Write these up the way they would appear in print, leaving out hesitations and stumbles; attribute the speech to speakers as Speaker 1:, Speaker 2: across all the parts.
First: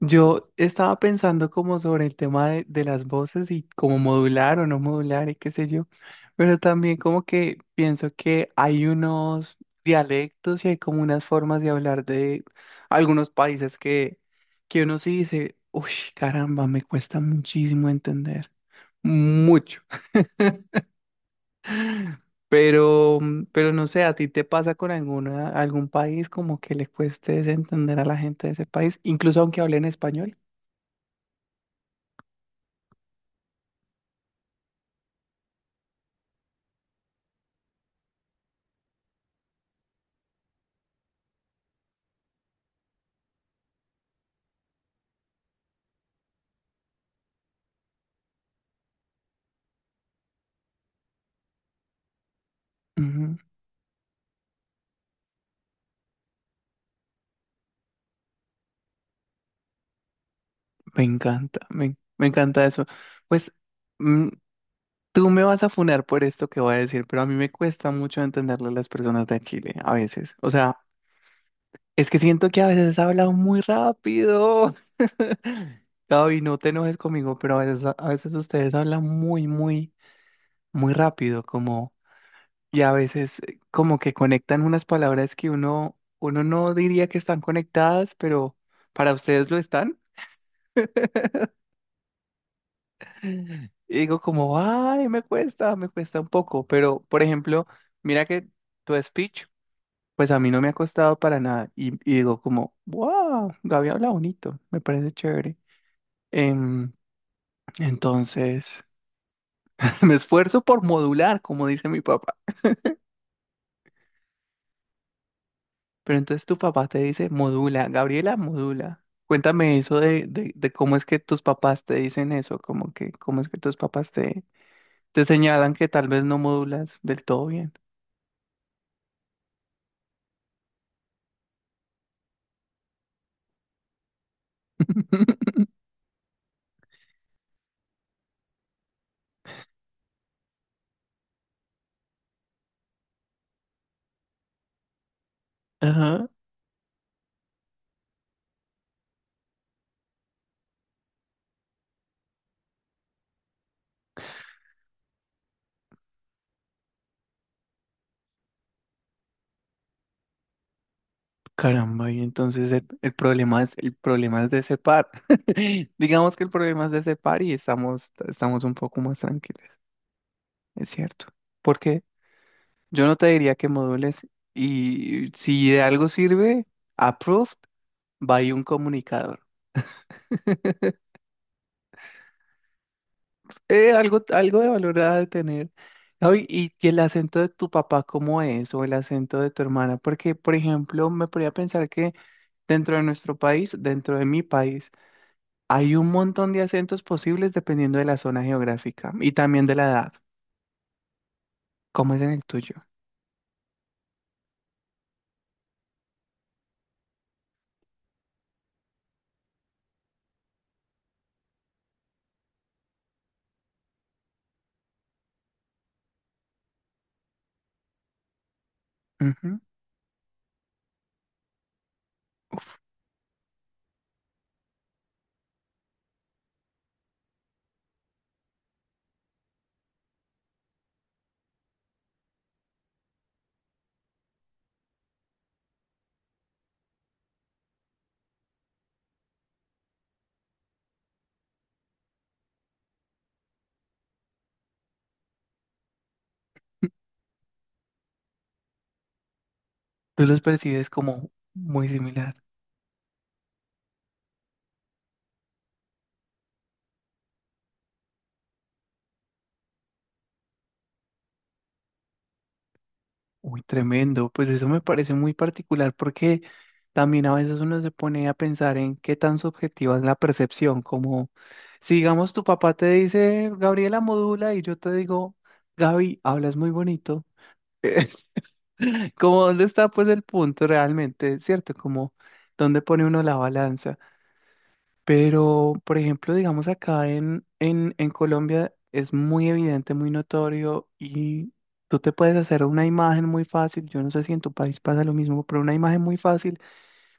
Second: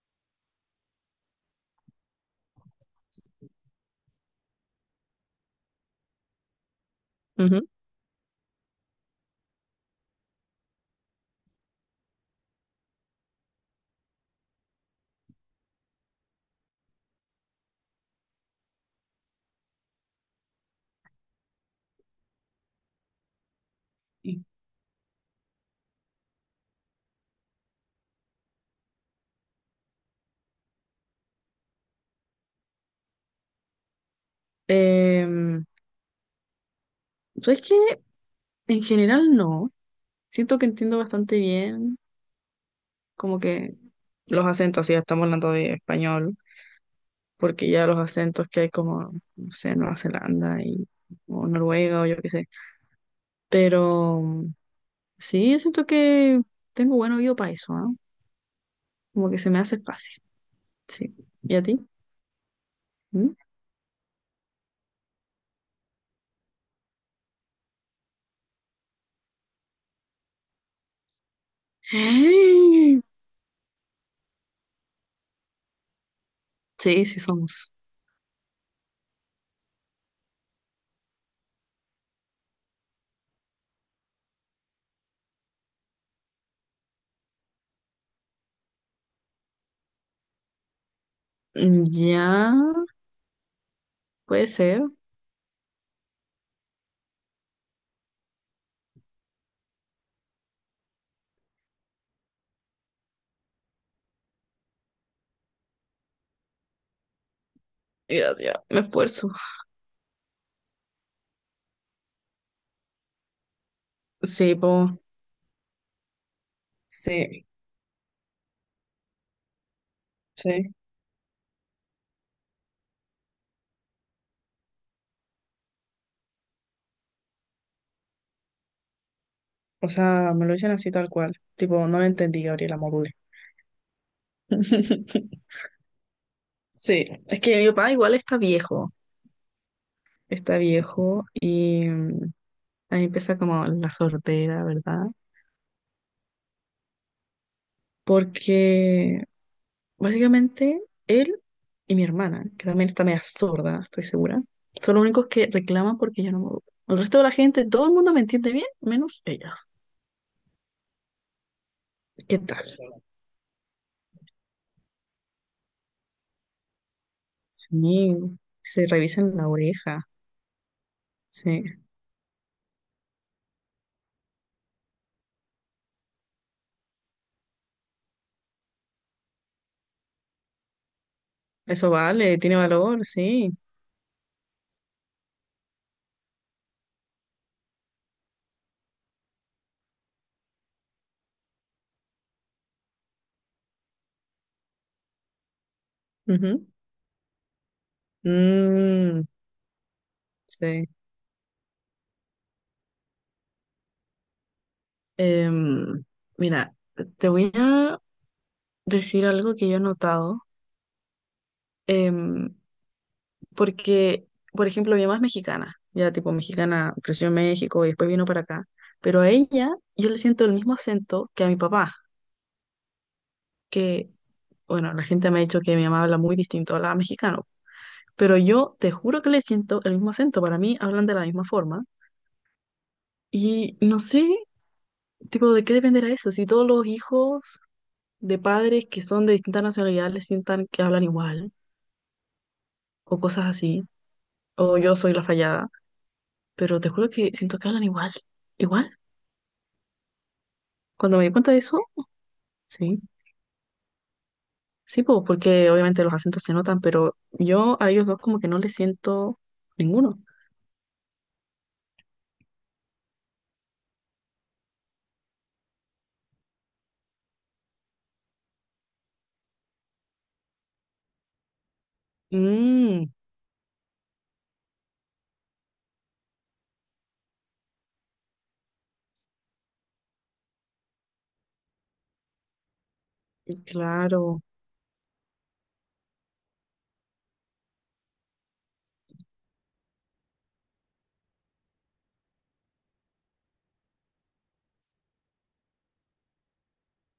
Speaker 1: Yo estaba pensando como sobre el tema de las voces y como modular o no modular y qué sé yo, pero también como que
Speaker 2: Ujú.
Speaker 1: pienso que hay unos dialectos y hay como unas formas de hablar de algunos países que uno sí dice, uy, caramba, me cuesta muchísimo entender, mucho. Pero no sé, ¿a ti te pasa con algún país como que le cueste entender a la gente de ese país, incluso aunque hablen español?
Speaker 2: Em, ¿Sabes qué? En general no. Siento que entiendo bastante bien, como que los acentos, si ya estamos hablando de español, porque ya los acentos que hay como, no sé, Nueva Zelanda y, o Noruega o yo qué sé.
Speaker 1: Ujú.
Speaker 2: Pero sí, yo siento que tengo buen oído para eso, ¿no? Como que se me hace fácil.
Speaker 1: Me
Speaker 2: Sí. ¿Y
Speaker 1: encanta,
Speaker 2: a ti?
Speaker 1: me encanta eso.
Speaker 2: ¿Mm?
Speaker 1: Pues, mm, Tú me vas a funar por esto que voy a decir, pero a mí me cuesta mucho entenderle a las personas de Chile a veces. O sea, es que siento que a veces hablan muy rápido. Gaby, no te enojes
Speaker 2: Sí, sí
Speaker 1: conmigo, pero
Speaker 2: somos.
Speaker 1: a veces ustedes hablan muy, muy, muy rápido, como, y a veces como que conectan unas palabras que uno no diría que están conectadas, pero para ustedes lo están.
Speaker 2: Mm, ya,
Speaker 1: Y digo
Speaker 2: puede
Speaker 1: como,
Speaker 2: ser.
Speaker 1: ay, me cuesta un poco, pero por ejemplo, mira que tu speech, pues a mí no me ha costado para nada. Y digo como, wow, Gaby habla bonito, me parece chévere. Em,
Speaker 2: Gracias, me
Speaker 1: entonces,
Speaker 2: esfuerzo.
Speaker 1: Me esfuerzo por modular, como dice mi papá.
Speaker 2: Sí, po,
Speaker 1: Pero entonces tu papá te dice,
Speaker 2: sí.
Speaker 1: modula, Gabriela, modula. Cuéntame eso de
Speaker 2: Sí,
Speaker 1: cómo es que tus papás te dicen eso, como que, cómo es que tus papás te señalan que tal vez no modulas del todo bien.
Speaker 2: o sea, me lo dicen así tal cual. Tipo, no lo entendí, Gabriela, module. Sí, es que mi papá igual está viejo y ahí empieza como la sordera, ¿verdad?
Speaker 1: Ajá.
Speaker 2: Porque básicamente él y mi hermana, que también está media sorda, estoy segura, son los únicos que reclaman porque yo no me educo. El resto de la gente, todo el mundo me entiende bien, menos ella.
Speaker 1: Caramba, y
Speaker 2: ¿Qué tal?
Speaker 1: entonces el problema es de ese par. Digamos que el problema es de ese par y
Speaker 2: Sí,
Speaker 1: estamos un
Speaker 2: se
Speaker 1: poco más
Speaker 2: revisan la
Speaker 1: tranquilos,
Speaker 2: oreja,
Speaker 1: es cierto.
Speaker 2: sí.
Speaker 1: Porque yo no te diría que modules y si de algo sirve, approved, va ahí un comunicador.
Speaker 2: Eso vale, tiene valor, sí.
Speaker 1: Algo de valor ha de tener. Ay, y el acento de tu papá, ¿cómo es? O el acento de tu hermana. Porque, por ejemplo, me podría pensar que dentro de nuestro país, dentro de mi país, hay un montón de
Speaker 2: Ujú.
Speaker 1: acentos posibles dependiendo de la zona geográfica
Speaker 2: Mm,
Speaker 1: y también de la edad,
Speaker 2: sí.
Speaker 1: como es en el tuyo.
Speaker 2: Em, Mira, te voy a decir algo que yo he notado, em, porque, por ejemplo, mi mamá es mexicana, ya tipo mexicana, creció en México y después vino para acá, pero a
Speaker 1: Ujú.
Speaker 2: ella yo le siento el mismo acento que a mi papá, que, bueno, la gente me ha dicho que mi mamá habla muy distinto a la mexicano, pero yo te juro que le siento el mismo acento, para mí hablan de la misma forma y no sé, tipo, ¿de qué dependerá eso? Si todos los hijos de padres que son de distintas nacionalidades les sientan que hablan igual, o cosas así, o yo soy la fallada, pero te juro que siento que hablan igual, igual.
Speaker 1: Tú los percibes
Speaker 2: Cuando me
Speaker 1: como
Speaker 2: di cuenta de eso,
Speaker 1: muy similar.
Speaker 2: sí, sí, pues, porque obviamente los acentos se notan, pero yo a ellos dos como que no les siento ninguno.
Speaker 1: Uy, tremendo. Pues eso me parece muy particular porque también a veces uno se pone a pensar en qué tan subjetiva es la percepción. Como si, digamos, tu papá te
Speaker 2: Mm,
Speaker 1: dice, Gabriela modula, y yo te digo, Gaby, hablas muy bonito. Como, ¿dónde está pues el punto realmente? ¿Cierto? Como, ¿dónde pone uno la balanza?
Speaker 2: claro.
Speaker 1: Pero, por ejemplo, digamos acá en Colombia es muy evidente, muy notorio y tú te puedes hacer una imagen muy fácil. Yo no sé si en tu país pasa lo mismo, pero una imagen muy fácil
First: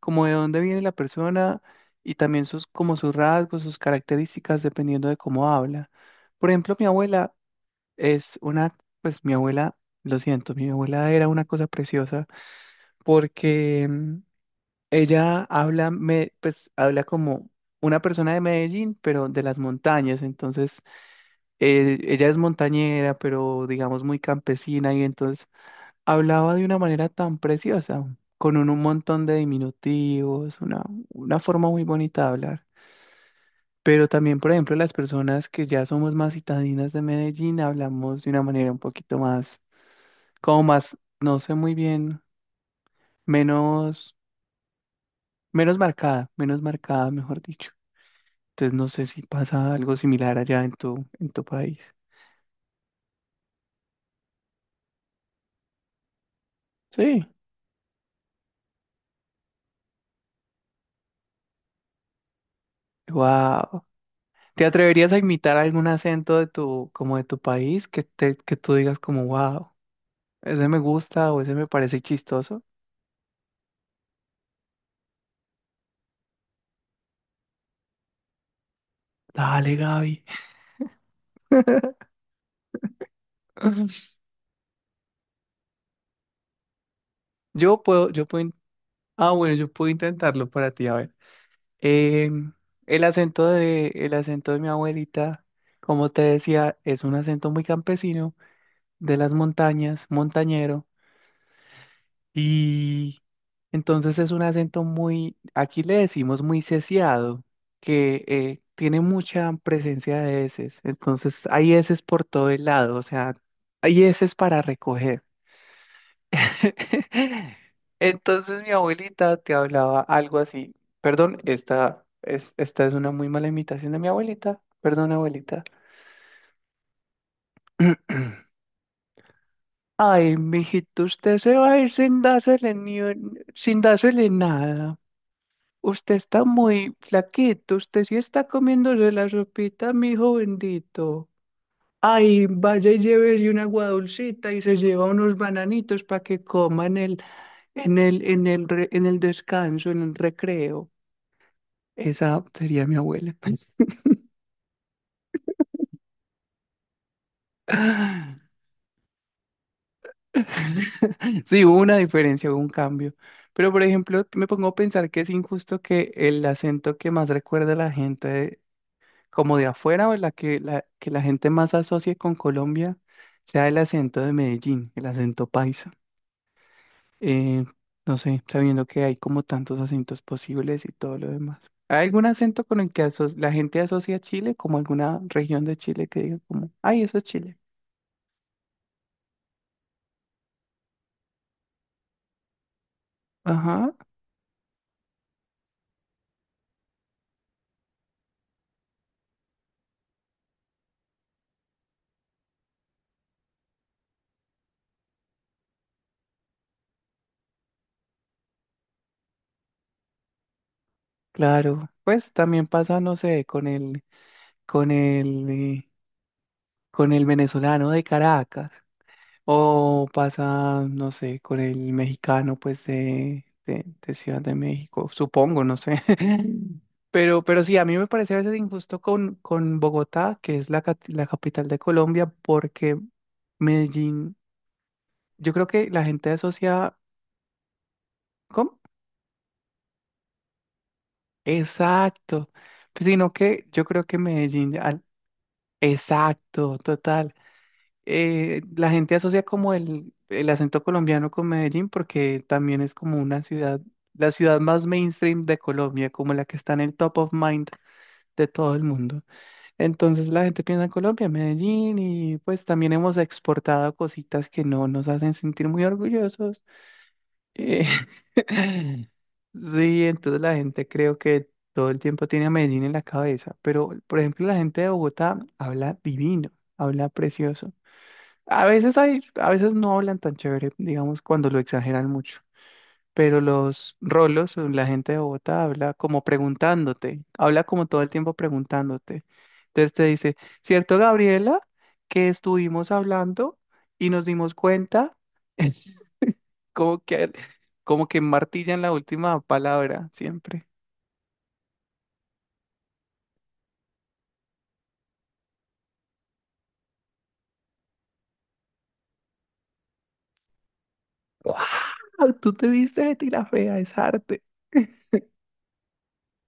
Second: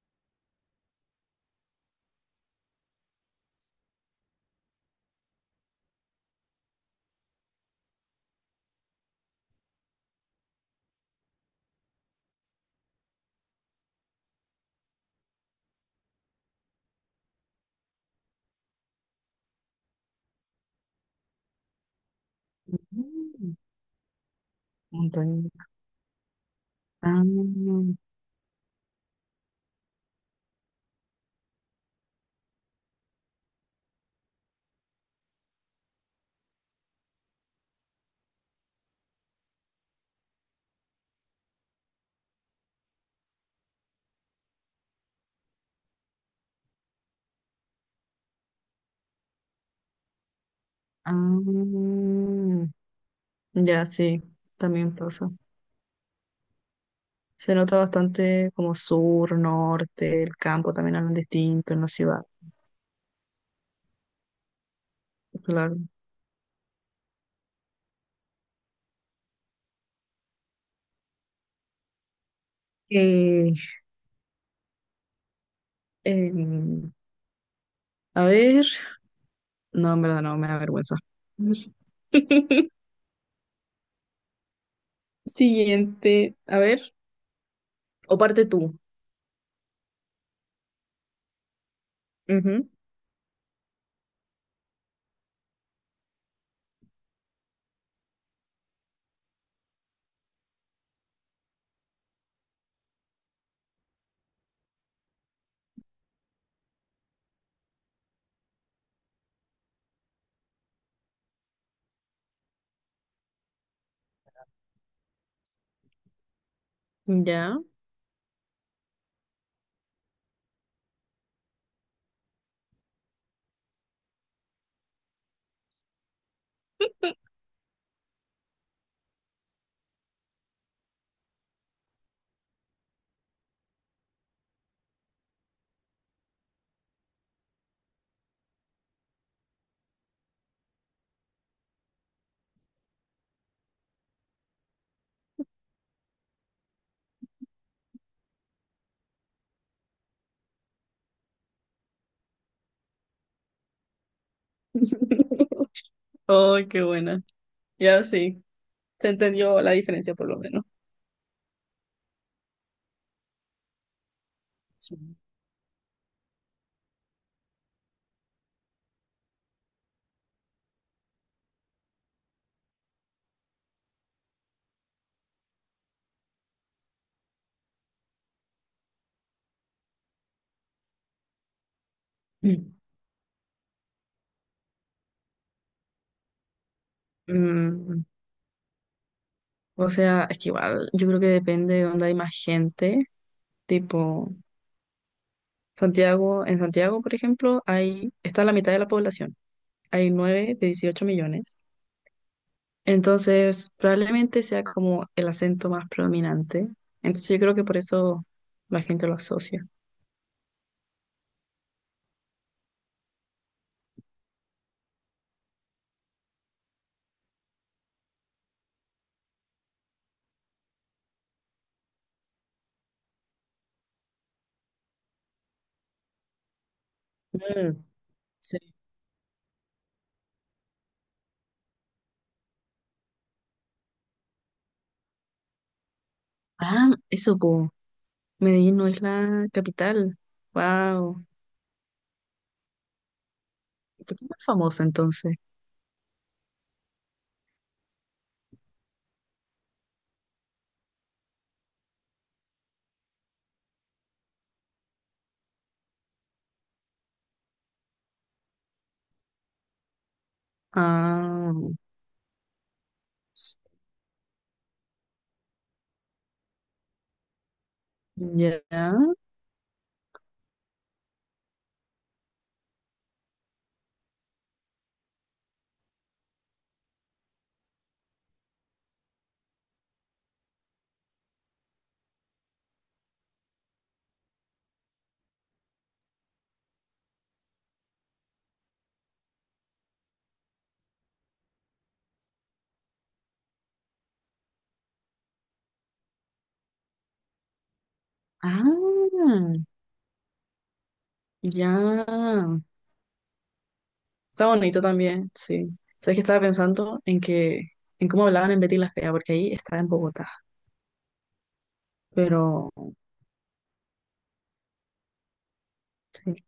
Speaker 1: como de dónde viene la persona y también sus, como sus rasgos, sus características, dependiendo de cómo habla. Por ejemplo, mi abuela es una, pues mi abuela, lo siento, mi abuela era una cosa preciosa porque ella habla, me, pues habla como una persona de Medellín, pero de las montañas. Entonces, ella es montañera,
Speaker 2: Mm,
Speaker 1: pero digamos muy campesina y entonces
Speaker 2: montaña.
Speaker 1: hablaba de una manera
Speaker 2: Ah,
Speaker 1: tan preciosa, con un montón de diminutivos, una forma muy bonita de hablar. Pero también, por ejemplo, las personas que ya somos más citadinas de Medellín, hablamos de una manera un poquito más, como más, no sé muy bien, menos, menos marcada, mejor dicho. Entonces no sé si pasa algo similar allá en tu país.
Speaker 2: ah, ya, sí, también pasa.
Speaker 1: Sí.
Speaker 2: Se nota bastante como sur, norte, el campo también hablan distinto en la ciudad.
Speaker 1: Wow. ¿Te atreverías a imitar
Speaker 2: Claro.
Speaker 1: algún acento de tu, como de tu país que te, que tú digas como wow, ese me gusta o ese me parece chistoso?
Speaker 2: Eh, em, a ver,
Speaker 1: Dale,
Speaker 2: no, en verdad
Speaker 1: Gaby.
Speaker 2: no, me da vergüenza. Siguiente, a ver,
Speaker 1: Yo puedo,
Speaker 2: o
Speaker 1: yo puedo,
Speaker 2: parte
Speaker 1: in-
Speaker 2: tú.
Speaker 1: ah, bueno, yo puedo intentarlo para ti, a ver. Em,
Speaker 2: Ujú,
Speaker 1: el acento de, el acento de mi abuelita, como te decía, es un acento muy campesino, de las montañas, montañero. Y entonces es un acento muy, aquí le decimos muy sesiado, que tiene mucha presencia de eses. Entonces hay eses por todo el lado, o sea, hay eses para recoger.
Speaker 2: ya.
Speaker 1: Entonces mi abuelita te hablaba algo así. Perdón, esta es una muy mala imitación de mi abuelita. Perdón, abuelita. Ay, mijito, usted se va a ir sin dársele ni un- sin dársele nada. Usted está muy flaquito, usted sí está comiéndose la sopita, mi hijo bendito. Ay, vaya y llévese una agua dulcita y se lleva unos bananitos para que coman en el descanso, en el recreo. Esa sería mi abuela.
Speaker 2: Oh, qué buena. Ya sí, se entendió la diferencia por lo menos.
Speaker 1: Sí, hubo una diferencia, hubo un cambio. Pero, por ejemplo, me pongo a
Speaker 2: Sí.
Speaker 1: pensar que es injusto que el acento que más recuerda a la gente como de afuera o que la gente más asocie con Colombia sea el acento de Medellín, el acento paisa. Eh, no sé, sabiendo que hay como tantos acentos posibles y todo lo demás. ¿Hay algún acento con el que la gente asocia a Chile, como alguna región de Chile que diga como, ay, eso es Chile?
Speaker 2: Mm, o sea, es que igual, yo creo que depende de dónde hay más gente,
Speaker 1: Ajá,
Speaker 2: tipo. Santiago, en Santiago, por ejemplo, hay, está la mitad de la población. Hay 9 de 18 millones. Entonces, probablemente sea como el acento más predominante. Entonces, yo creo que por eso la gente lo asocia.
Speaker 1: claro. Pues también pasa, no sé, con el, eh, con el venezolano de Caracas. O pasa, no sé, con el mexicano, pues, de Ciudad de México, supongo, no sé. Pero sí,
Speaker 2: Mm.
Speaker 1: a mí me parece a veces
Speaker 2: Sí.
Speaker 1: injusto con Bogotá, que es la capital de Colombia, porque Medellín, yo creo que la gente
Speaker 2: Ah,
Speaker 1: asocia...
Speaker 2: eso, po.
Speaker 1: ¿Cómo?
Speaker 2: Medellín no es la capital. Wow.
Speaker 1: Exacto. Pues, sino que yo creo
Speaker 2: ¿Por
Speaker 1: que
Speaker 2: qué es más famosa entonces?
Speaker 1: Exacto, total. La gente asocia como el acento colombiano con Medellín porque también es como una ciudad, la ciudad más mainstream de Colombia, como la que está en el top of mind de todo el mundo. Entonces la gente piensa en Colombia,
Speaker 2: Ah,
Speaker 1: Medellín y pues también hemos exportado cositas que no nos hacen sentir muy orgullosos. Eh,
Speaker 2: ya.
Speaker 1: Sí, entonces la gente creo que todo el tiempo tiene a Medellín en la cabeza, pero por ejemplo la gente de Bogotá habla divino, habla precioso. A veces no hablan tan chévere, digamos, cuando lo exageran mucho. Pero los rolos, o la gente de Bogotá habla como preguntándote, habla como todo el tiempo preguntándote. Entonces te dice, ¿cierto, Gabriela, que estuvimos hablando y nos dimos cuenta? como que, como que martillan la
Speaker 2: Ah,
Speaker 1: última palabra siempre.
Speaker 2: ya. Está bonito también, sí. Sabes que estaba pensando en que, en cómo hablaban en Betty la Fea, porque ahí estaba en Bogotá.
Speaker 1: ¡Wow! Tú te
Speaker 2: Pero
Speaker 1: viste de tira fea, es arte.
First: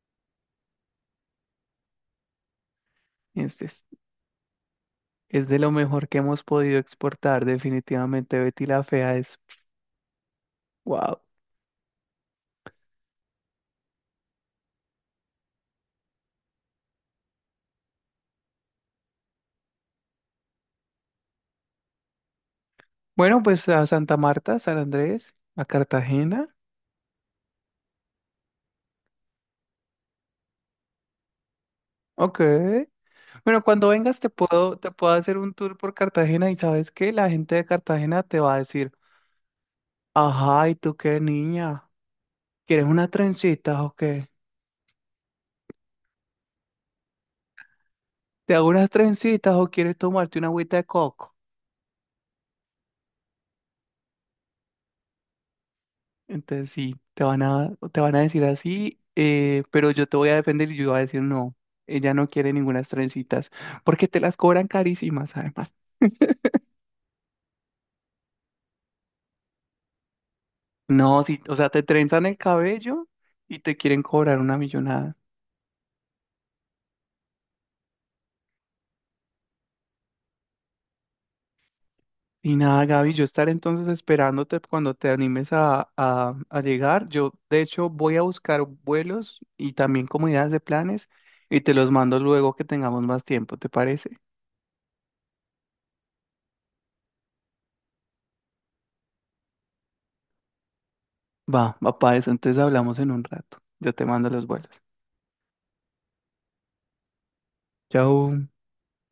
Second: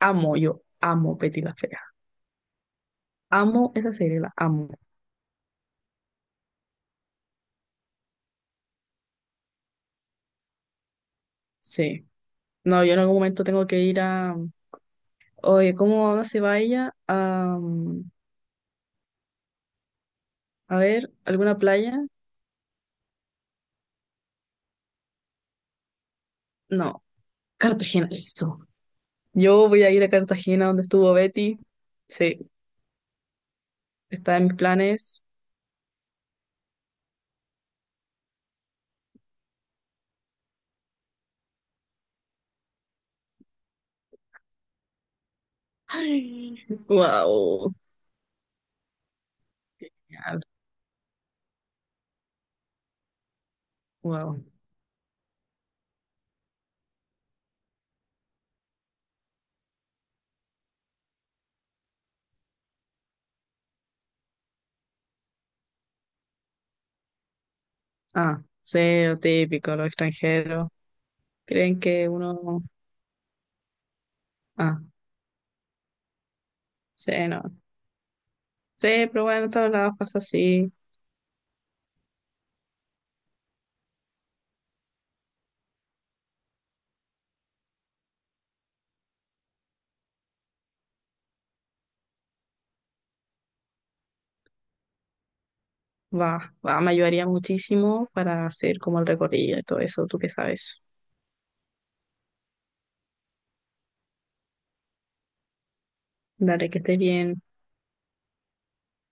Speaker 2: amo, yo amo Betty la Fea.
Speaker 1: Este
Speaker 2: Amo
Speaker 1: es
Speaker 2: esa serie, la amo.
Speaker 1: Es de lo mejor que hemos podido exportar, definitivamente. Betty la Fea es wow.
Speaker 2: Sí. No, yo en algún momento tengo que ir a. Oye, ¿cómo no se va ella a ver, alguna playa?
Speaker 1: Bueno, pues a Santa Marta, San Andrés, a Cartagena.
Speaker 2: No, Cartagena, listo. Yo voy a ir a Cartagena donde estuvo Betty.
Speaker 1: Ok.
Speaker 2: Sí,
Speaker 1: Bueno, cuando vengas
Speaker 2: está en mis
Speaker 1: te puedo
Speaker 2: planes.
Speaker 1: hacer un tour por Cartagena y sabes qué la gente de Cartagena te va a decir, ajá, ¿y tú qué niña? ¿Quieres unas trencitas o qué?
Speaker 2: Ay, wow.
Speaker 1: ¿Te hago unas trencitas o quieres tomarte una agüita de coco?
Speaker 2: Wow.
Speaker 1: Entonces sí, te van a decir así, pero yo te voy a defender y yo voy a decir no, ella no quiere ninguna trencitas, porque te las cobran carísimas además.
Speaker 2: Ah, cero típico, los extranjeros.
Speaker 1: No, sí, o sea,
Speaker 2: Creen
Speaker 1: te
Speaker 2: que
Speaker 1: trenzan el
Speaker 2: uno.
Speaker 1: cabello y te quieren cobrar una
Speaker 2: Ah,
Speaker 1: millonada.
Speaker 2: sí, no. Sí, pero bueno, en todos lados pasa así.
Speaker 1: Y nada, Gaby, yo estaré entonces esperándote cuando te animes a llegar. Yo, de hecho, voy a buscar vuelos y también comunidades de planes y te los mando luego que tengamos más tiempo, ¿te parece?
Speaker 2: Va, va, me ayudaría muchísimo para hacer como el recorrido y todo eso, tú que sabes.
Speaker 1: Va, va para eso, entonces hablamos en un rato. Yo te mando los vuelos.
Speaker 2: Dale, que estés bien.
Speaker 1: Chau.